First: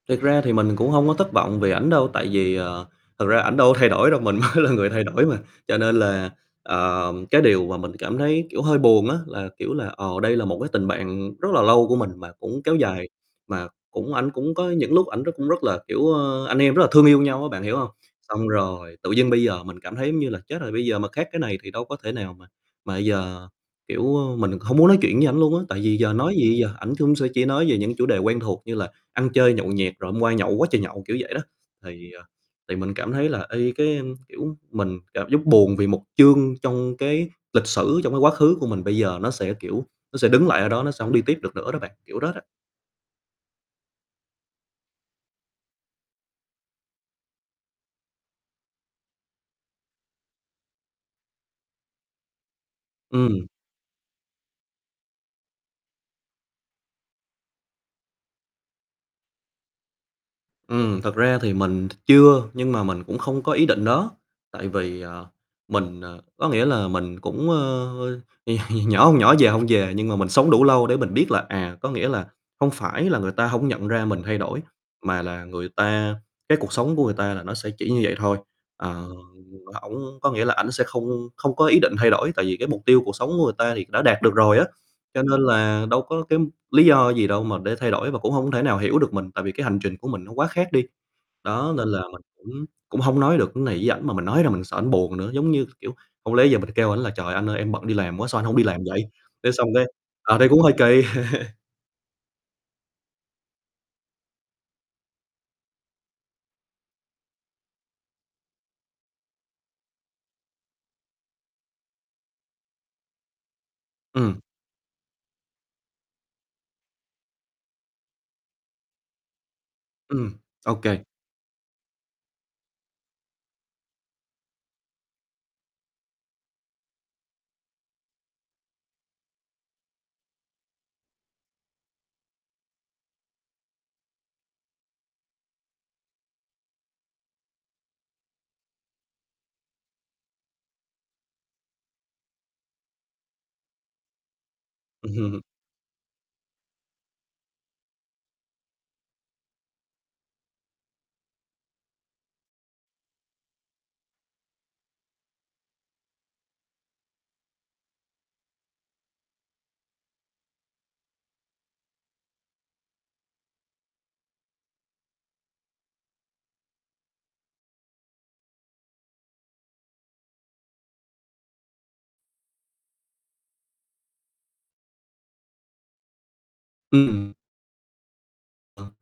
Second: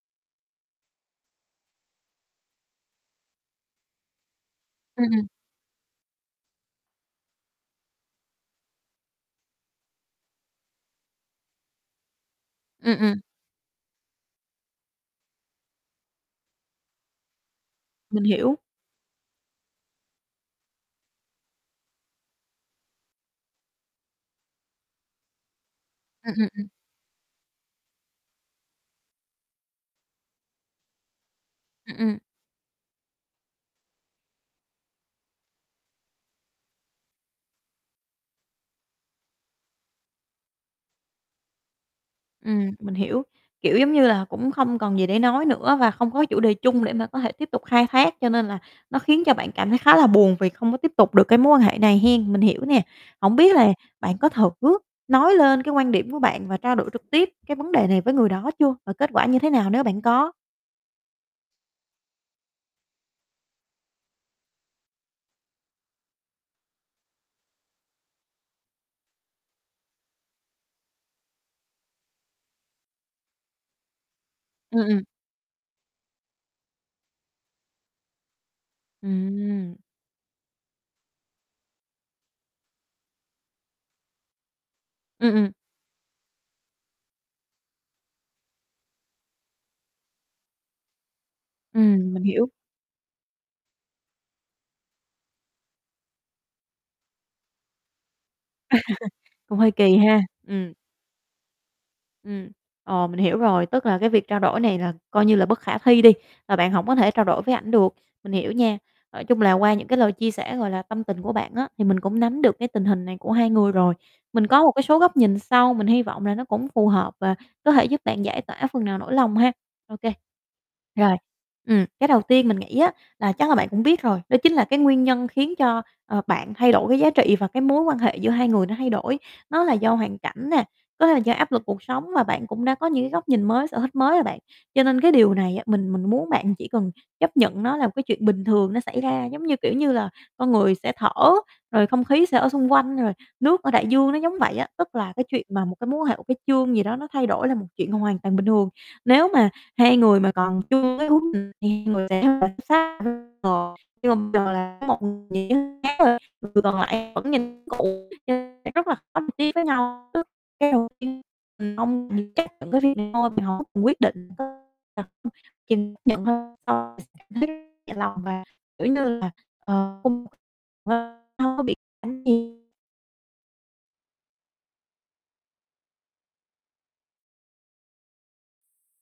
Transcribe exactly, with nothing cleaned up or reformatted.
Thật ra thì mình cũng hông có thất vọng vì ảnh đâu, tại vì, ờ, thật ra ảnh đâu có thay đổi đâu, mình mới là người thay Ừm, đổi ừm. mà, cho nên là, ờ, cái điều mà mình cảm thấy, kiểu, hơi buồn á là, kiểu là, ờ, đây là một cái tình bạn rất là lâu của mình mà cũng kéo Ừm, dài, ừm. mà cũng ảnh cũng có những lúc ảnh rất cũng rất là, kiểu, ờ, anh em rất là thương yêu nhau á, bạn hiểu hông? Mình Xong hiểu. rồi tự nhiên bây giờ mình cảm thấy, giống như là, chết rồi, bây giờ mà các cái này thì đâu có thể nào mà mà giờ, kiểu, ơ, mình không muốn nói chuyện với ảnh luôn á. Tại vì giờ Ừm, nói ừm, gì ừm. giờ, ảnh chung sẽ chỉ nói về những chủ đề quen thuộc như là ăn chơi nhậu nhẹt, rồi hôm qua nhậu quá trời nhậu, kiểu vậy đó. Ừm, Thì, ừm. à, thì mình cảm thấy là y cái, ờm, kiểu, mình cảm giác buồn vì một chương trong cái lịch sử, trong cái quá khứ của mình bây giờ nó sẽ, kiểu, nó sẽ đứng lại ở đó, nó sẽ hổng đi tiếp được nữa đó bạn, kiểu đó đó. Ừm, mình hiểu, kiểu giống như là, cũng không còn gì để nói nữa và không có chủ đề chung để mà có thể tiếp tục khai thác cho nên là nó khiến cho bạn cảm thấy khá là buồn vì không có tiếp tục được cái mối quan hệ này hén, mình hiểu nè. Hổng Ừm. biết là bạn có thử nói lên cái quan điểm của bạn và trao đổi trực tiếp cái vấn đề này với người đó chưa và kết quả như thế nào nếu bạn có? Ừm, thật ra thì mình ch chưa, nhưng mà mình cũng không có ý định đó, tại vì, ờ, mình ờ, có nghĩa là, mình cũng, ơ, ơ, nhỏ hông nhỏ, già hông già, nhưng mà mình sống đủ lâu để mình biết là, à, có nghĩa là, không phải là người ta hổng nhận ra mình thay đổi, Ừm, ừm. mà là người ta cái cuộc sống của người ta là nó sẽ chỉ như vậy thôi. Ờ, Ừm. ổng có nghĩa là, ảnh sẽ không không có ý định thay đổi, tại vì cái mục tiêu cuộc sống của người ta thì đã đạt được rồi á, cho Ừm, nên ừm. là đâu có cái lý do gì đâu mà để thay đổi, và cũng hông thể nào hiểu được mình, tại vì cái hành trình của mình nó quá khác đi. Đó, nên là Ừm, mình mình hiểu. cũng cũng hông nói được ưn này với ảnh, mà mình nói ra mình sợ ảnh buồn nữa, giống như, k kiểu, hông lẽ giờ mình kêu ảnh là "Trời, anh ơi, em bận đi làm quá, sao anh hông đi làm vậy! Thế Cũng xong hơi cái kỳ ha, ờ, đây cũng hơi ừm. kì. Ừm, ờ, mình hiểu rồi, tức là cái việc trao đổi này là coi như là bất khả thi đi và bạn hổng có thể trao đổi với ảnh được, mình hiểu nha. Nói chung là qua những cái lời chia sẻ, gọi là, tâm tình của bạn á, thì mình cũng nắm được cái tình hình này của hai người rồi. Ừm. Mình có một cái số góc nhìn sau, mình hy vọng là nó cũng phù hợp và có thể giúp bạn giải tỏa phần nào nỗi lòng ha. Ô kê. Ừm, ô kê. Rồi, ừm, cái đầu tiên mình nghĩ á là chắc là bạn cũng biết rồi, đó chính là cái nguyên nhân khiến cho, ờ, bạn thay đổi cái giá trị và cái mối quan hệ giữa hai người nó thay đổi, nó là do hoàn cảnh nè, có thể là do áp lực cuộc sống và bạn cũng đã có những cái góc nhìn mới, sở thích mới rồi bạn. Cho nên cái điều này á, mình mình muốn bạn chỉ cần chấp nhận nó là một cái chuyện bình thường nó xảy ra, giống như, kiểu như là, con người sẽ thở, rồi không khí sẽ ở xung quanh, rồi nước ở đại dương, nó giống vậy á. Tức là Ừm cái hưm, hưm. chuyện mà một cái mối quan hệ, một cái chương gì đó nó thay đổi là một chuyện hoàn toàn bình thường. Nếu mà hai người mà còn chưa cái hướng [unintelligible] sẽ phải [unintelligible] nhưng mà bây giờ là một nghĩa khác thôi, người còn lại vẫn nhìn cũ cho nên sẽ rất là khó đi với nhau. Cái đầu tiên, mình không mình chấp nhận cái việc này thôi, mình [unintelligible] quyết định, [unintelligible] chấp nhận hơn, so cảm thấy nhẹ lòng và, kiểu như là, ờ không hông có bị [unintelligible] Ừm. Ờ.